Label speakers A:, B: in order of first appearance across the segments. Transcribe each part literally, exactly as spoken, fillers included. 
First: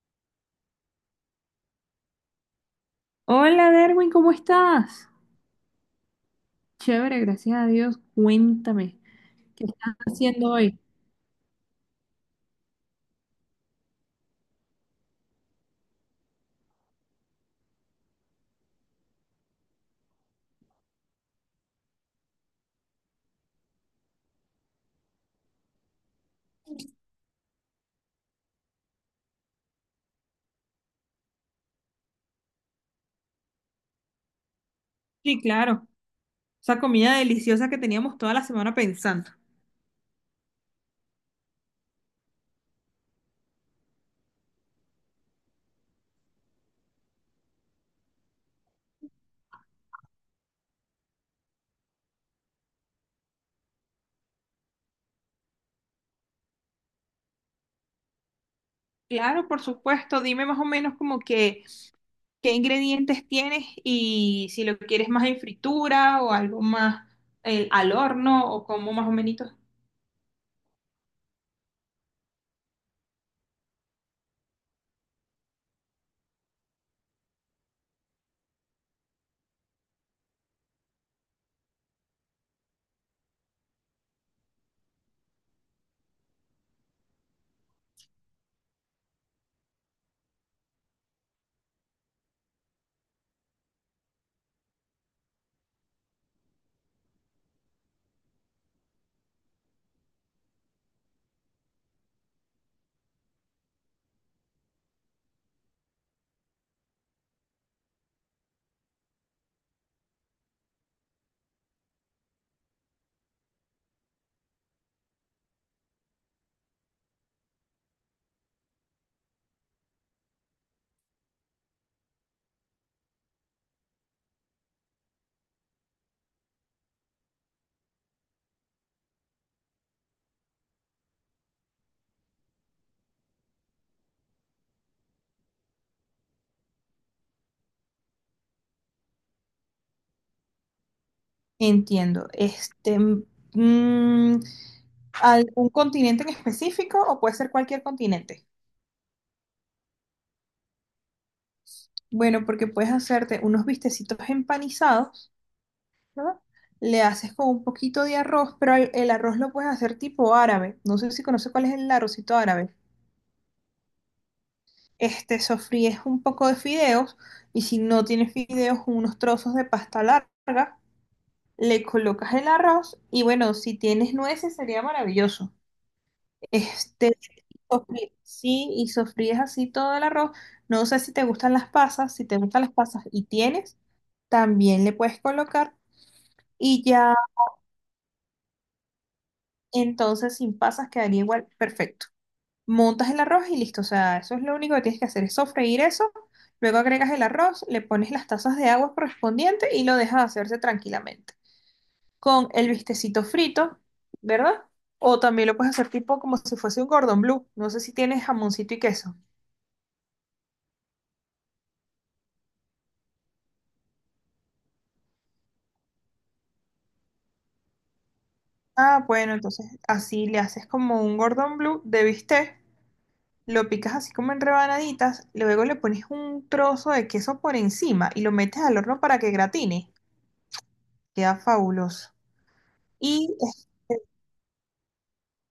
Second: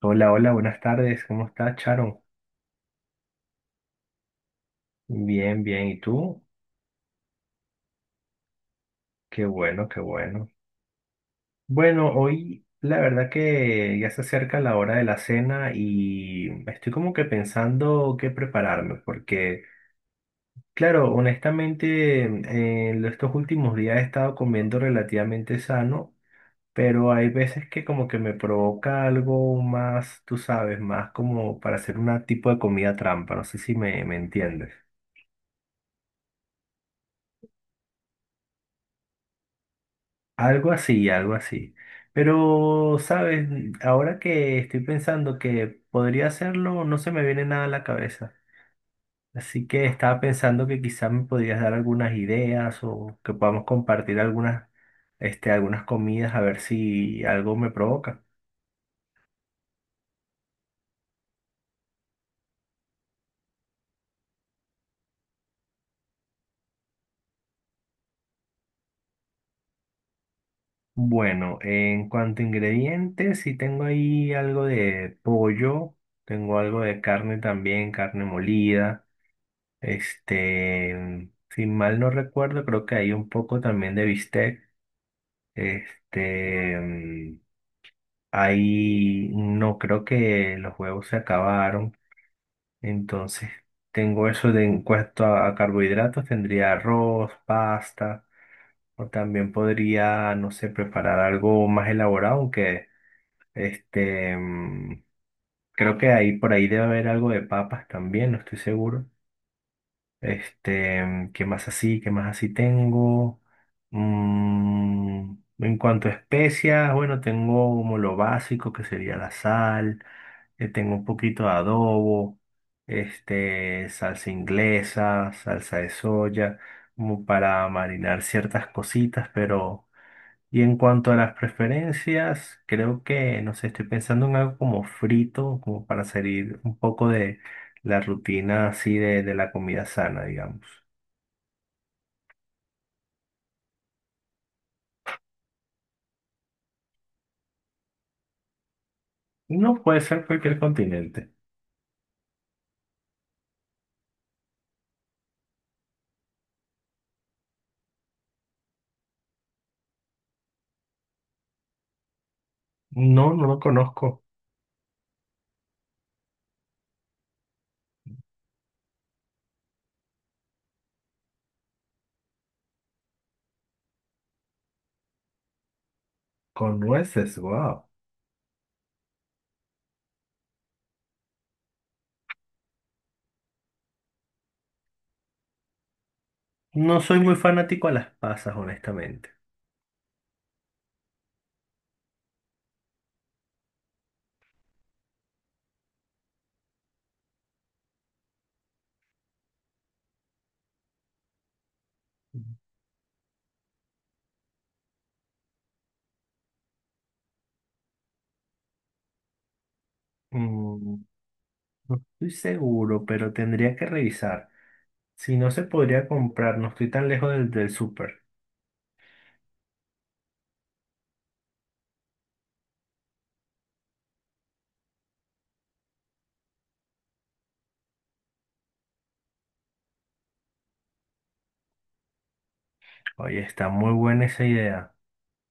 A: Hola, hola, buenas tardes. ¿Cómo estás, Charon?
B: Hola Derwin, ¿cómo estás?
A: Bien, bien. ¿Y tú?
B: Chévere, gracias a Dios. Cuéntame,
A: Qué
B: ¿qué
A: bueno,
B: estás
A: qué bueno.
B: haciendo hoy?
A: Bueno, hoy la verdad que ya se acerca la hora de la cena y estoy como que pensando qué prepararme, porque, claro, honestamente, en estos últimos días he estado comiendo relativamente sano, pero hay veces que como que me provoca algo más, tú sabes, más como para hacer un tipo de comida trampa. No sé si me, me entiendes.
B: Sí, claro. Esa comida deliciosa que teníamos toda la semana pensando.
A: Algo así, algo así. Pero, ¿sabes? Ahora que estoy pensando que podría hacerlo, no se me viene nada a la cabeza. Así que estaba pensando que quizás me podrías dar algunas ideas o que podamos compartir algunas, este, algunas comidas a ver si algo me provoca.
B: Claro, por supuesto. Dime más o menos como que qué ingredientes tienes y si lo quieres más en fritura o algo más eh, al horno o como más o menos.
A: Bueno, en cuanto a ingredientes, sí tengo ahí algo de pollo, tengo algo de carne también, carne molida. Este, si mal no recuerdo, creo que hay un poco también de bistec. Este, mm, Hay, no creo que los huevos se acabaron. Entonces, tengo eso de en cuanto a, a carbohidratos, tendría arroz, pasta, o también podría, no sé, preparar algo más elaborado, aunque este, mm, creo que ahí por ahí debe haber algo de papas también, no estoy seguro. Este, mm, ¿qué más así? ¿Qué más así tengo? Mm, en cuanto a especias, bueno, tengo como lo básico que sería la sal, eh, tengo un poquito de adobo, este, salsa inglesa, salsa de soya, como para marinar ciertas cositas, pero y en cuanto a las preferencias, creo que, no sé, estoy pensando en algo como frito, como para salir un poco de la rutina así de, de la comida sana, digamos.
B: Entiendo. Este, mm, ¿algún continente en específico o puede ser cualquier continente?
A: No puede ser cualquier continente.
B: Bueno, porque puedes hacerte unos bistecitos empanizados, ¿no? Le haces con un poquito de arroz, pero el, el arroz lo puedes hacer tipo árabe. No sé si conoces cuál es el arrocito árabe.
A: No, no lo conozco.
B: Este, sofríes un poco de fideos y si no tienes fideos, unos trozos de pasta larga, le colocas el arroz y bueno, si tienes nueces sería maravilloso.
A: Con
B: Este,
A: nueces, wow.
B: sofrí- sí, y sofríes así todo el arroz. No sé si te gustan las pasas, si te gustan las pasas y tienes, también le puedes colocar. Y
A: No
B: ya
A: soy muy fanático a las pasas, honestamente.
B: entonces sin pasas quedaría igual, perfecto. Montas el arroz y listo, o sea, eso es lo único que tienes que hacer, es sofreír eso, luego agregas el arroz, le pones las tazas de agua correspondiente y lo dejas hacerse tranquilamente. Con el bistecito frito, ¿verdad? O también lo puedes hacer tipo como si fuese un Gordon Blue, no sé si tienes jamoncito y queso.
A: Mm, no estoy seguro, pero tendría que revisar. Si no se podría comprar, no estoy tan lejos del, del súper.
B: Ah, bueno, entonces así le haces como un Gordon Blue de bistec. Lo picas así como en rebanaditas, luego le pones un trozo de queso por encima y lo metes al horno para que gratine. Queda fabuloso. Y
A: Oye,
B: es
A: está muy buena esa idea.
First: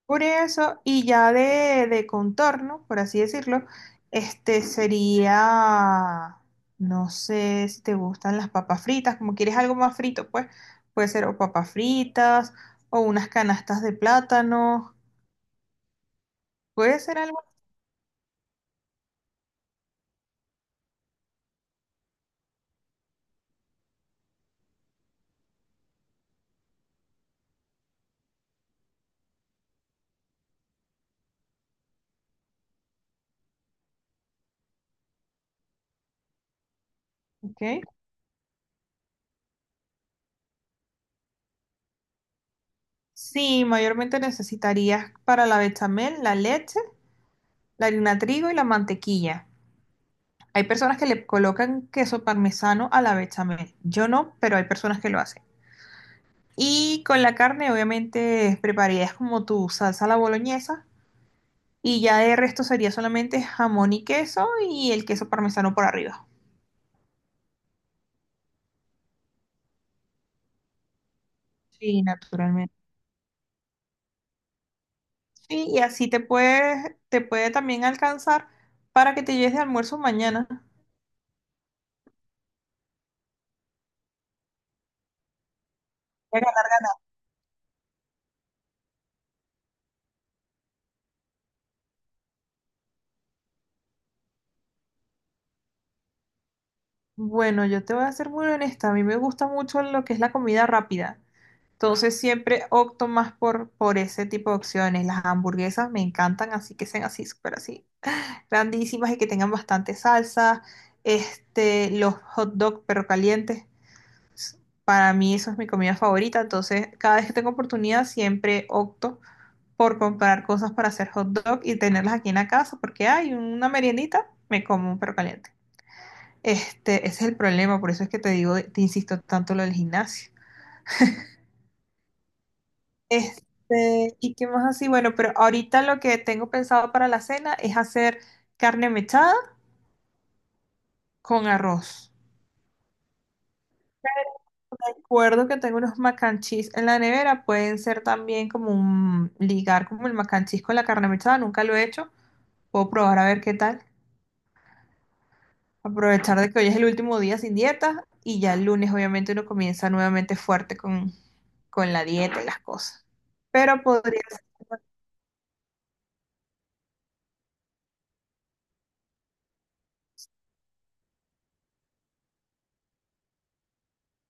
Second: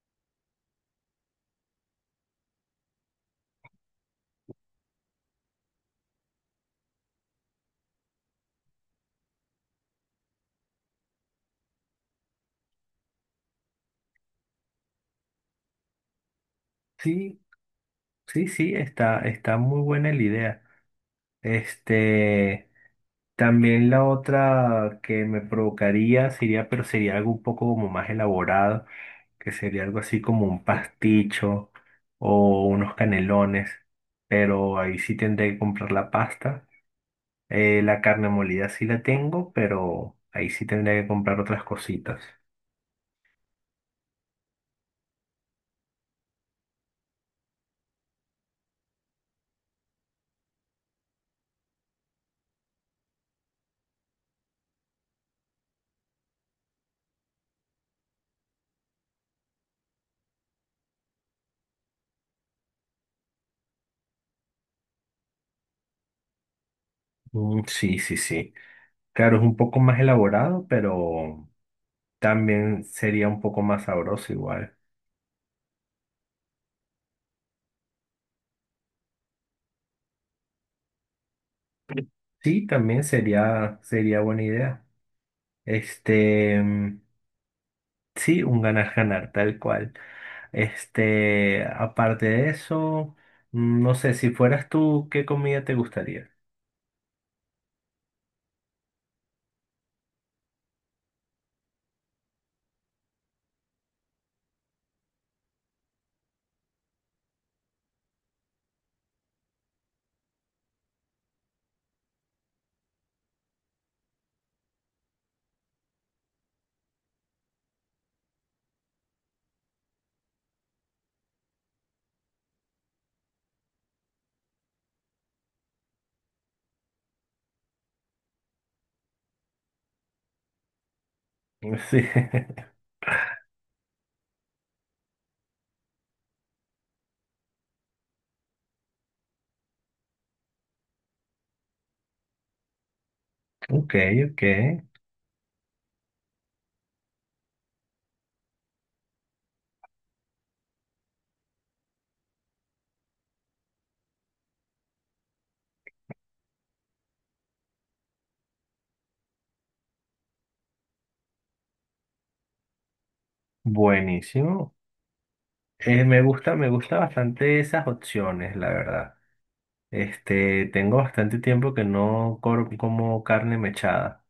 B: por eso, y ya de, de contorno, por así decirlo, este sería, no sé si te gustan las papas fritas, como quieres algo más frito, pues puede ser o papas fritas o unas canastas de plátano, puede ser
A: Sí.
B: algo,
A: Sí, sí, está, está muy buena la idea. Este, También la otra que me provocaría sería, pero sería algo un poco como más elaborado, que sería algo así como un pasticho o unos canelones, pero ahí sí tendré que comprar la pasta. Eh,
B: ¿ok?
A: la carne molida sí la tengo, pero ahí sí tendré que comprar otras cositas.
B: Sí, mayormente necesitarías para la bechamel la leche, la harina trigo y la mantequilla. Hay personas que le colocan queso parmesano a la bechamel. Yo no, pero hay personas que lo hacen. Y con la carne, obviamente, prepararías como tu salsa a la boloñesa. Y ya de resto sería solamente jamón y queso y el queso parmesano por arriba.
A: Mm, sí, sí, sí. Claro, es un poco más elaborado, pero
B: Sí, naturalmente.
A: también sería un poco más sabroso igual.
B: Sí, y así te puedes, te puede también alcanzar para que te lleves de almuerzo mañana.
A: Sí, también sería, sería buena idea. Este, mm, sí, un ganar-ganar, tal cual. Este, aparte de eso, mm, no sé, si fueras tú, ¿qué comida te gustaría?
B: Bueno, yo te voy a ser muy honesta. A mí me gusta mucho lo que es la comida rápida. Entonces siempre opto más por, por ese tipo de opciones. Las hamburguesas me encantan, así que sean así, súper así, grandísimas y que tengan bastante salsa. Este, los hot dog, perro calientes, para mí eso es mi comida favorita. Entonces, cada vez que tengo oportunidad, siempre opto por comprar cosas para hacer hot dog y tenerlas aquí en la casa, porque hay una meriendita, me como un perro caliente. Este, ese es el problema, por eso es que te digo, te insisto tanto lo del gimnasio.
A: Sí.
B: Este, ¿y qué más así? Bueno, pero ahorita lo que tengo pensado para la cena es hacer carne mechada con arroz.
A: Ok, ok.
B: Recuerdo que tengo unos mac and cheese en la nevera, pueden ser también como un ligar como el mac and cheese con la carne mechada, nunca lo he hecho. Puedo probar a ver qué tal. Aprovechar de que hoy es el último día sin dieta y ya el lunes obviamente uno comienza nuevamente fuerte con, con la dieta y las cosas. Pero podría.
A: Buenísimo. Eh, me gusta, me gusta bastante esas opciones, la verdad. Este, tengo bastante tiempo que no cor- como carne mechada.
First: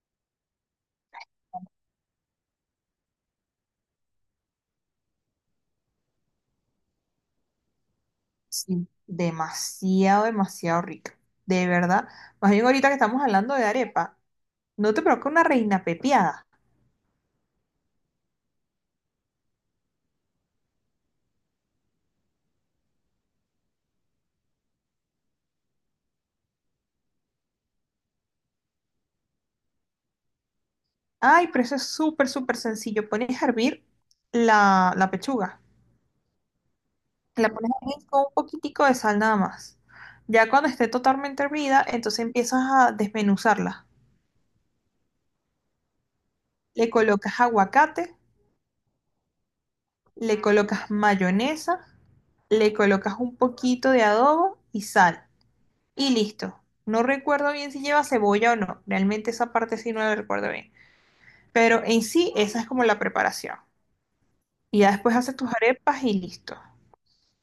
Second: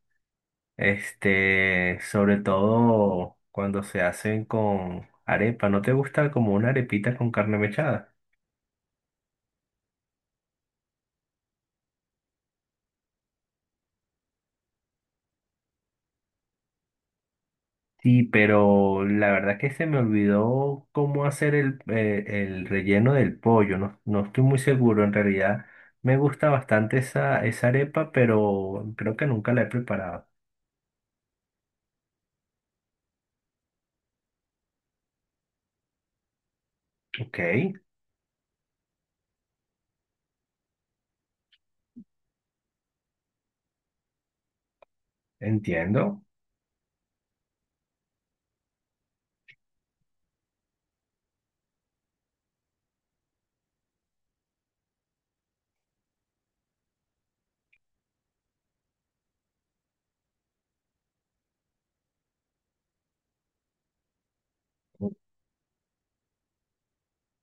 A: Este, sobre todo cuando se hacen con arepa. ¿No te gusta como una arepita con carne mechada?
B: Sí, demasiado, demasiado rica. De verdad. Más bien ahorita que estamos hablando de arepa, no te provoca una reina pepiada.
A: Sí, pero la verdad que se me olvidó cómo hacer el, eh, el relleno del pollo. No, no estoy muy seguro. En realidad me gusta bastante esa, esa arepa, pero creo que nunca la he preparado.
B: Ay, pero eso es súper, súper sencillo. Pones a hervir la, la pechuga.
A: Ok,
B: La pones a hervir con un poquitico de sal nada más. Ya cuando esté totalmente hervida, entonces empiezas a desmenuzarla.
A: entiendo.
B: Le colocas aguacate, le colocas mayonesa, le colocas un poquito de adobo y sal. Y listo. No recuerdo bien si lleva cebolla o no. Realmente esa parte sí no la recuerdo bien. Pero en sí, esa es como la preparación. Y ya después haces tus arepas y listo.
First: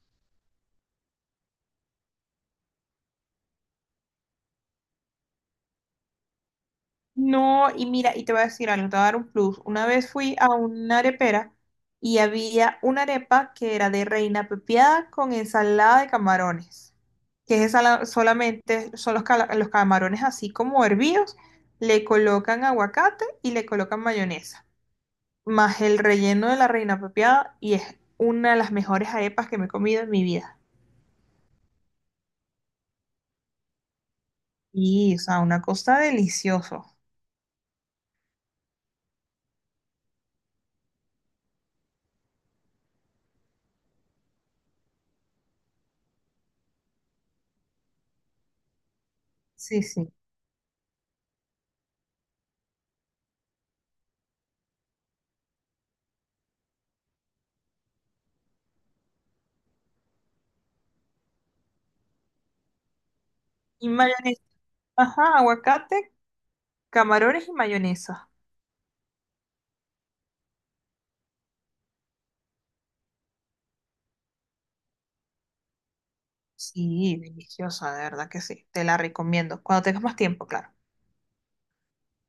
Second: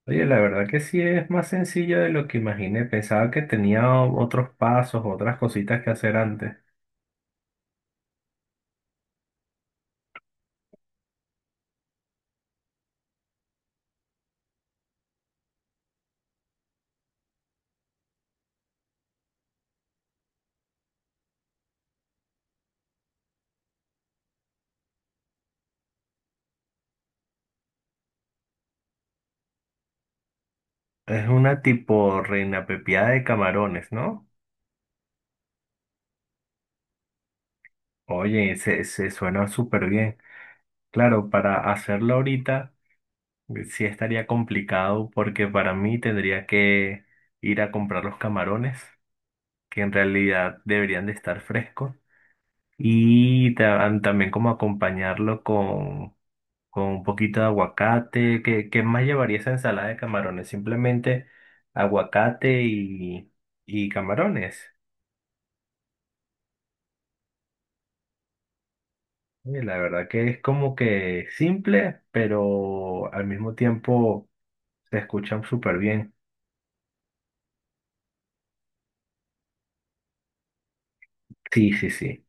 A: Oye, la verdad que sí es más sencillo de lo que imaginé. Pensaba que tenía otros pasos, otras cositas que hacer antes.
B: No, y mira, y te voy a decir algo, te voy a dar un plus. Una vez fui a una arepera y había una arepa que era de reina pepiada con ensalada de camarones. Que es ensalada- solamente, son los, cala- los camarones así como hervidos, le colocan aguacate y le colocan mayonesa. Más el relleno de la reina pepiada y es una de las mejores arepas que me he comido en mi vida.
A: Es una tipo reina pepiada de camarones, ¿no?
B: Y, o sea, una cosa deliciosa.
A: Oye, se, se suena súper bien. Claro, para hacerlo ahorita eh, sí estaría complicado porque para mí tendría que ir a comprar los camarones, que
B: Sí,
A: en
B: sí.
A: realidad deberían de estar frescos, y ta- también como acompañarlo con, con un poquito de aguacate. ¿Qué, qué más llevaría esa ensalada de camarones? Simplemente aguacate y, y
B: Y mayonesa.
A: camarones.
B: Ajá, aguacate, camarones y mayonesa.
A: Y la verdad que es como que simple, pero al mismo tiempo se escuchan súper bien.
B: Sí, deliciosa, de verdad que sí. Te la recomiendo. Cuando tengas más tiempo, claro.
A: Sí, sí, sí.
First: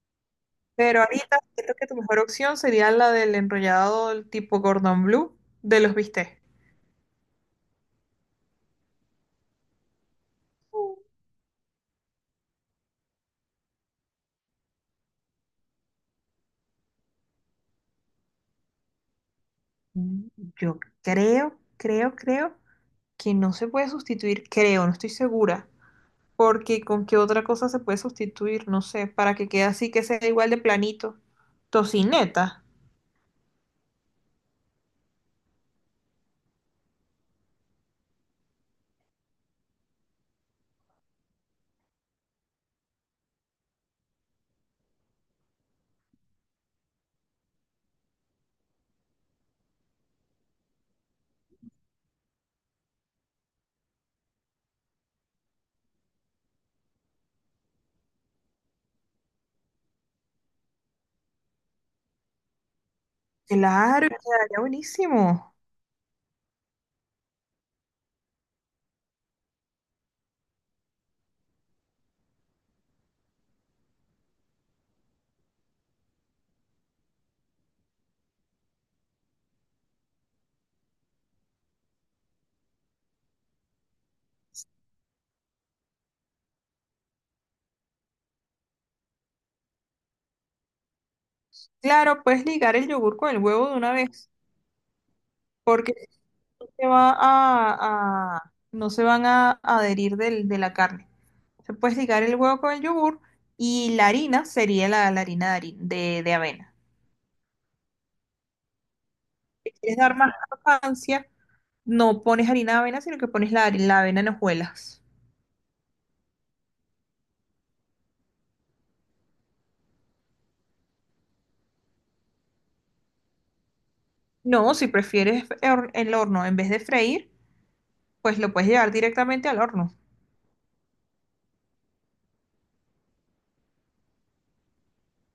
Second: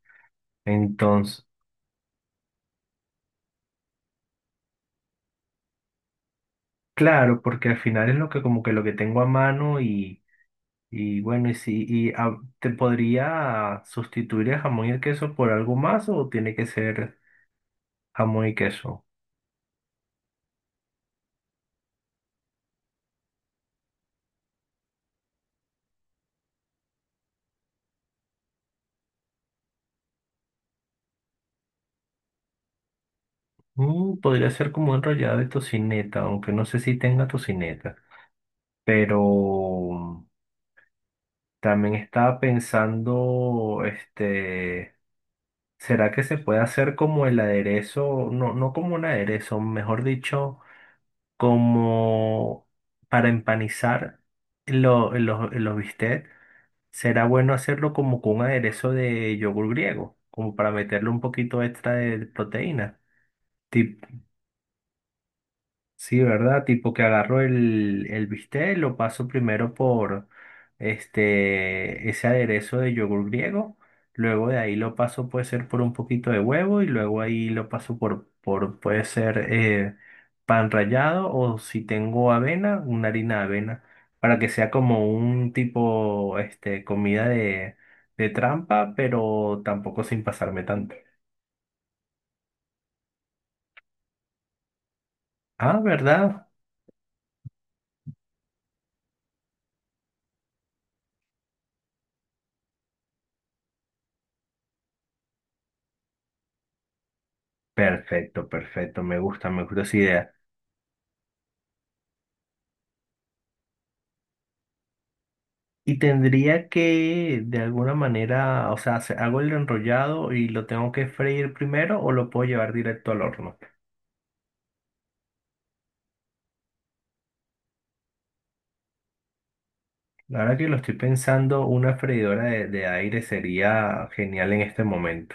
B: Pero ahorita
A: Entonces,
B: siento que tu mejor opción sería la del enrollado del tipo Gordon Blue de los bistecs.
A: claro, porque al final es lo que como que lo que tengo a mano y, y bueno, y si y ah, ¿te podría sustituir el jamón y el queso por algo más o tiene que ser jamón y queso?
B: Mm, yo creo, creo, creo que no se puede sustituir, creo, no estoy segura. Porque con qué otra cosa se puede sustituir, no sé, para que quede así, que sea igual de planito. Tocineta.
A: Mm, podría ser como enrollado de tocineta, aunque no sé si tenga tocineta, pero también estaba pensando, este... ¿Será que se puede hacer como el aderezo? No, no como un aderezo, mejor dicho, como para empanizar lo- los, los bistecs. ¿Será bueno hacerlo como con un aderezo de yogur griego? Como para meterle un poquito extra de proteína.
B: Claro, y quedaría buenísimo.
A: Sí, ¿verdad? Tipo que agarro el, el bistec, lo paso primero por este, ese aderezo de yogur griego, luego de ahí lo paso puede ser por un poquito de huevo y luego ahí lo paso por, por puede ser eh, pan rallado o si tengo avena, una harina de avena, para que sea como un tipo este, comida de, de trampa, pero tampoco sin pasarme tanto.
B: Claro, puedes ligar el yogur con el huevo de una vez,
A: Ah,
B: porque
A: ¿verdad?
B: no se va a, a- no se van a adherir del- de la carne. Se puedes ligar el huevo con el yogur y la harina sería la, la harina de, hari- de, de avena.
A: Perfecto, perfecto, me gusta, me
B: Si
A: gusta esa
B: quieres dar
A: idea.
B: más crocancia, no pones harina de avena, sino que pones la, hari- la avena en hojuelas.
A: Y tendría que, de alguna manera, o sea, se- hago el enrollado y lo tengo que freír primero o lo puedo llevar directo al horno.
B: No, si prefieres hor- el horno en vez de freír, pues lo puedes llevar directamente al horno.
A: La verdad que lo estoy pensando, una freidora de, de aire sería genial en este momento.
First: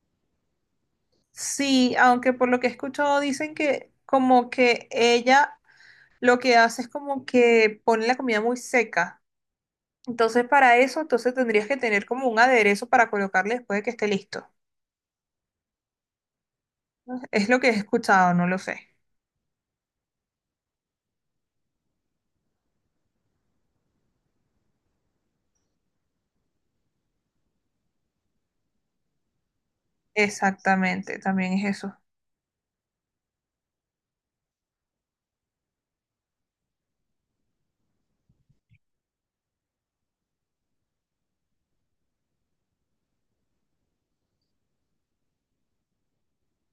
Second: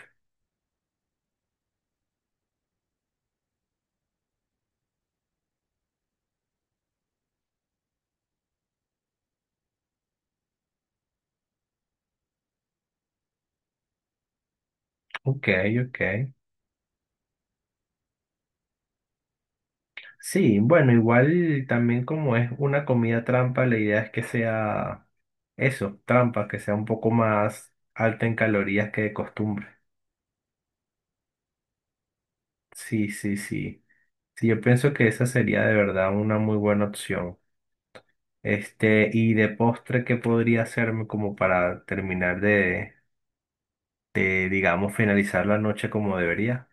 B: Sí, aunque por lo que he escuchado dicen que como que ella lo que hace es como que pone la comida muy seca. Entonces para eso, entonces tendrías que tener como un aderezo para colocarle después de que esté listo.
A: Ok, ok.
B: Es lo que he escuchado, no lo sé.
A: Sí, bueno, igual también como es una comida trampa, la idea es que sea eso, trampa, que sea un poco más alta en calorías que de costumbre.
B: Exactamente, también es eso.
A: Sí, sí, sí. Sí, yo pienso que esa sería de verdad una muy buena opción. Este, y de postre, ¿qué podría hacerme como para terminar de, de, digamos, finalizar la noche como debería?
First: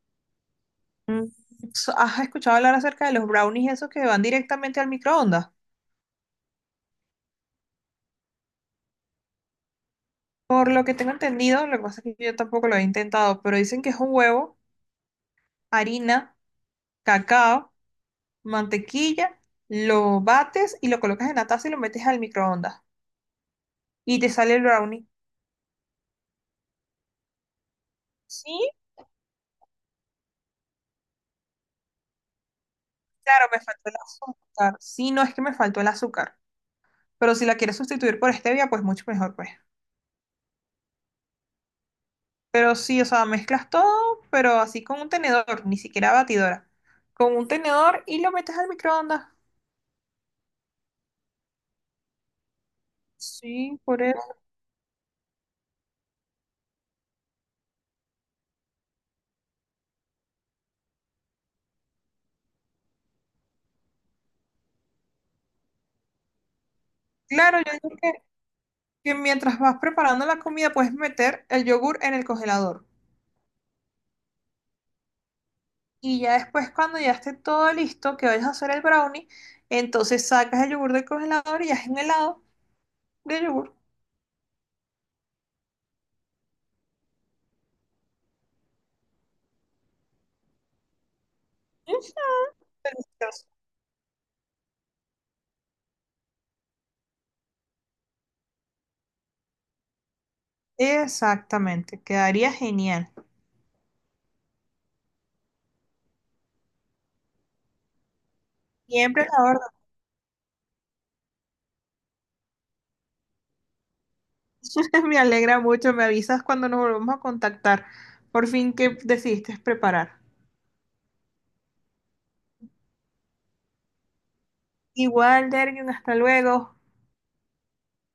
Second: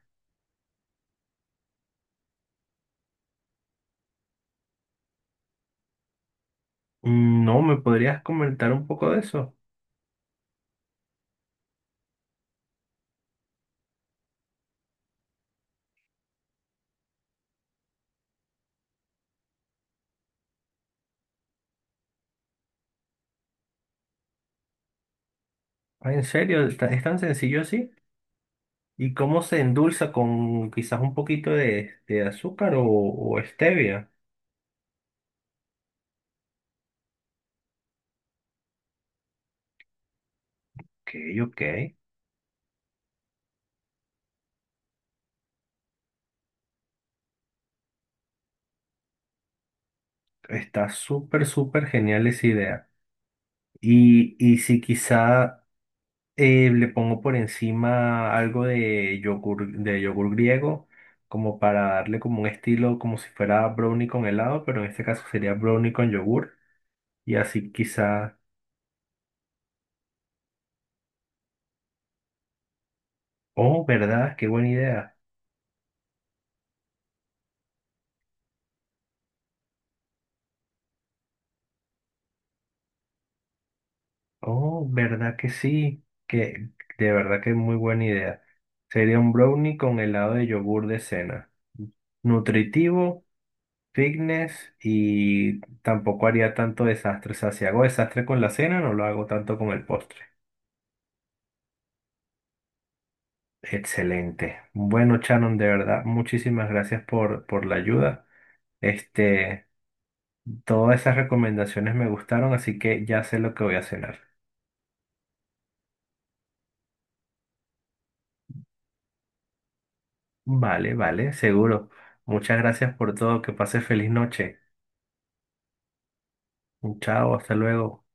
B: Mm, so- ¿Has escuchado hablar acerca de los brownies esos que van directamente al microondas?
A: Mm, no, ¿me podrías comentar un poco de eso?
B: Por lo que tengo entendido, lo que pasa es que yo tampoco lo he intentado, pero dicen que es un huevo, harina, cacao, mantequilla, lo bates y lo colocas en la taza y lo metes al microondas. Y te sale el brownie.
A: Ah, ¿en serio? ¿Es tan es tan sencillo así?
B: Sí,
A: ¿Y cómo se endulza con quizás un poquito de, de azúcar o, o
B: claro, me faltó el
A: stevia?
B: azúcar. Sí, no es que me faltó el azúcar. Pero si la quieres sustituir por stevia, pues mucho mejor, pues.
A: Ok, ok.
B: Pero sí, o sea, mezclas todo, pero así con un tenedor, ni siquiera batidora. Con un tenedor y lo metes al microondas.
A: Está súper, súper genial esa idea.
B: Sí, por eso.
A: Y, y si quizá Eh, le pongo por encima algo de yogur, de yogur griego, como para darle como un estilo, como si fuera brownie con helado, pero en este caso sería brownie con yogur. Y
B: Claro, yo
A: así
B: digo que
A: quizá,
B: que mientras vas preparando la comida puedes meter el yogur en el congelador.
A: oh, ¿verdad? Qué buena idea.
B: Y ya después, cuando ya esté todo listo, que vayas a hacer el brownie, entonces sacas el yogur del congelador y haces un helado de yogur.
A: Oh, ¿verdad que sí? Que de verdad que es muy buena idea. Sería un brownie con helado de yogur de cena. Nutritivo,
B: Delicioso.
A: fitness y tampoco haría tanto desastre. O sea, si hago desastre con la cena, no lo hago tanto con el postre.
B: Exactamente, quedaría genial.
A: Excelente. Bueno, Shannon, de verdad, muchísimas gracias por, por la ayuda.
B: Siempre la orden.
A: Este, Todas esas recomendaciones me gustaron, así que ya sé lo que voy a cenar.
B: Me alegra mucho, me avisas cuando nos volvamos a contactar. Por fin, ¿qué decidiste preparar?
A: Vale, vale, seguro. Muchas gracias por todo. Que pase feliz noche.
B: Igual, Dergen, hasta luego.
A: Chao, hasta luego.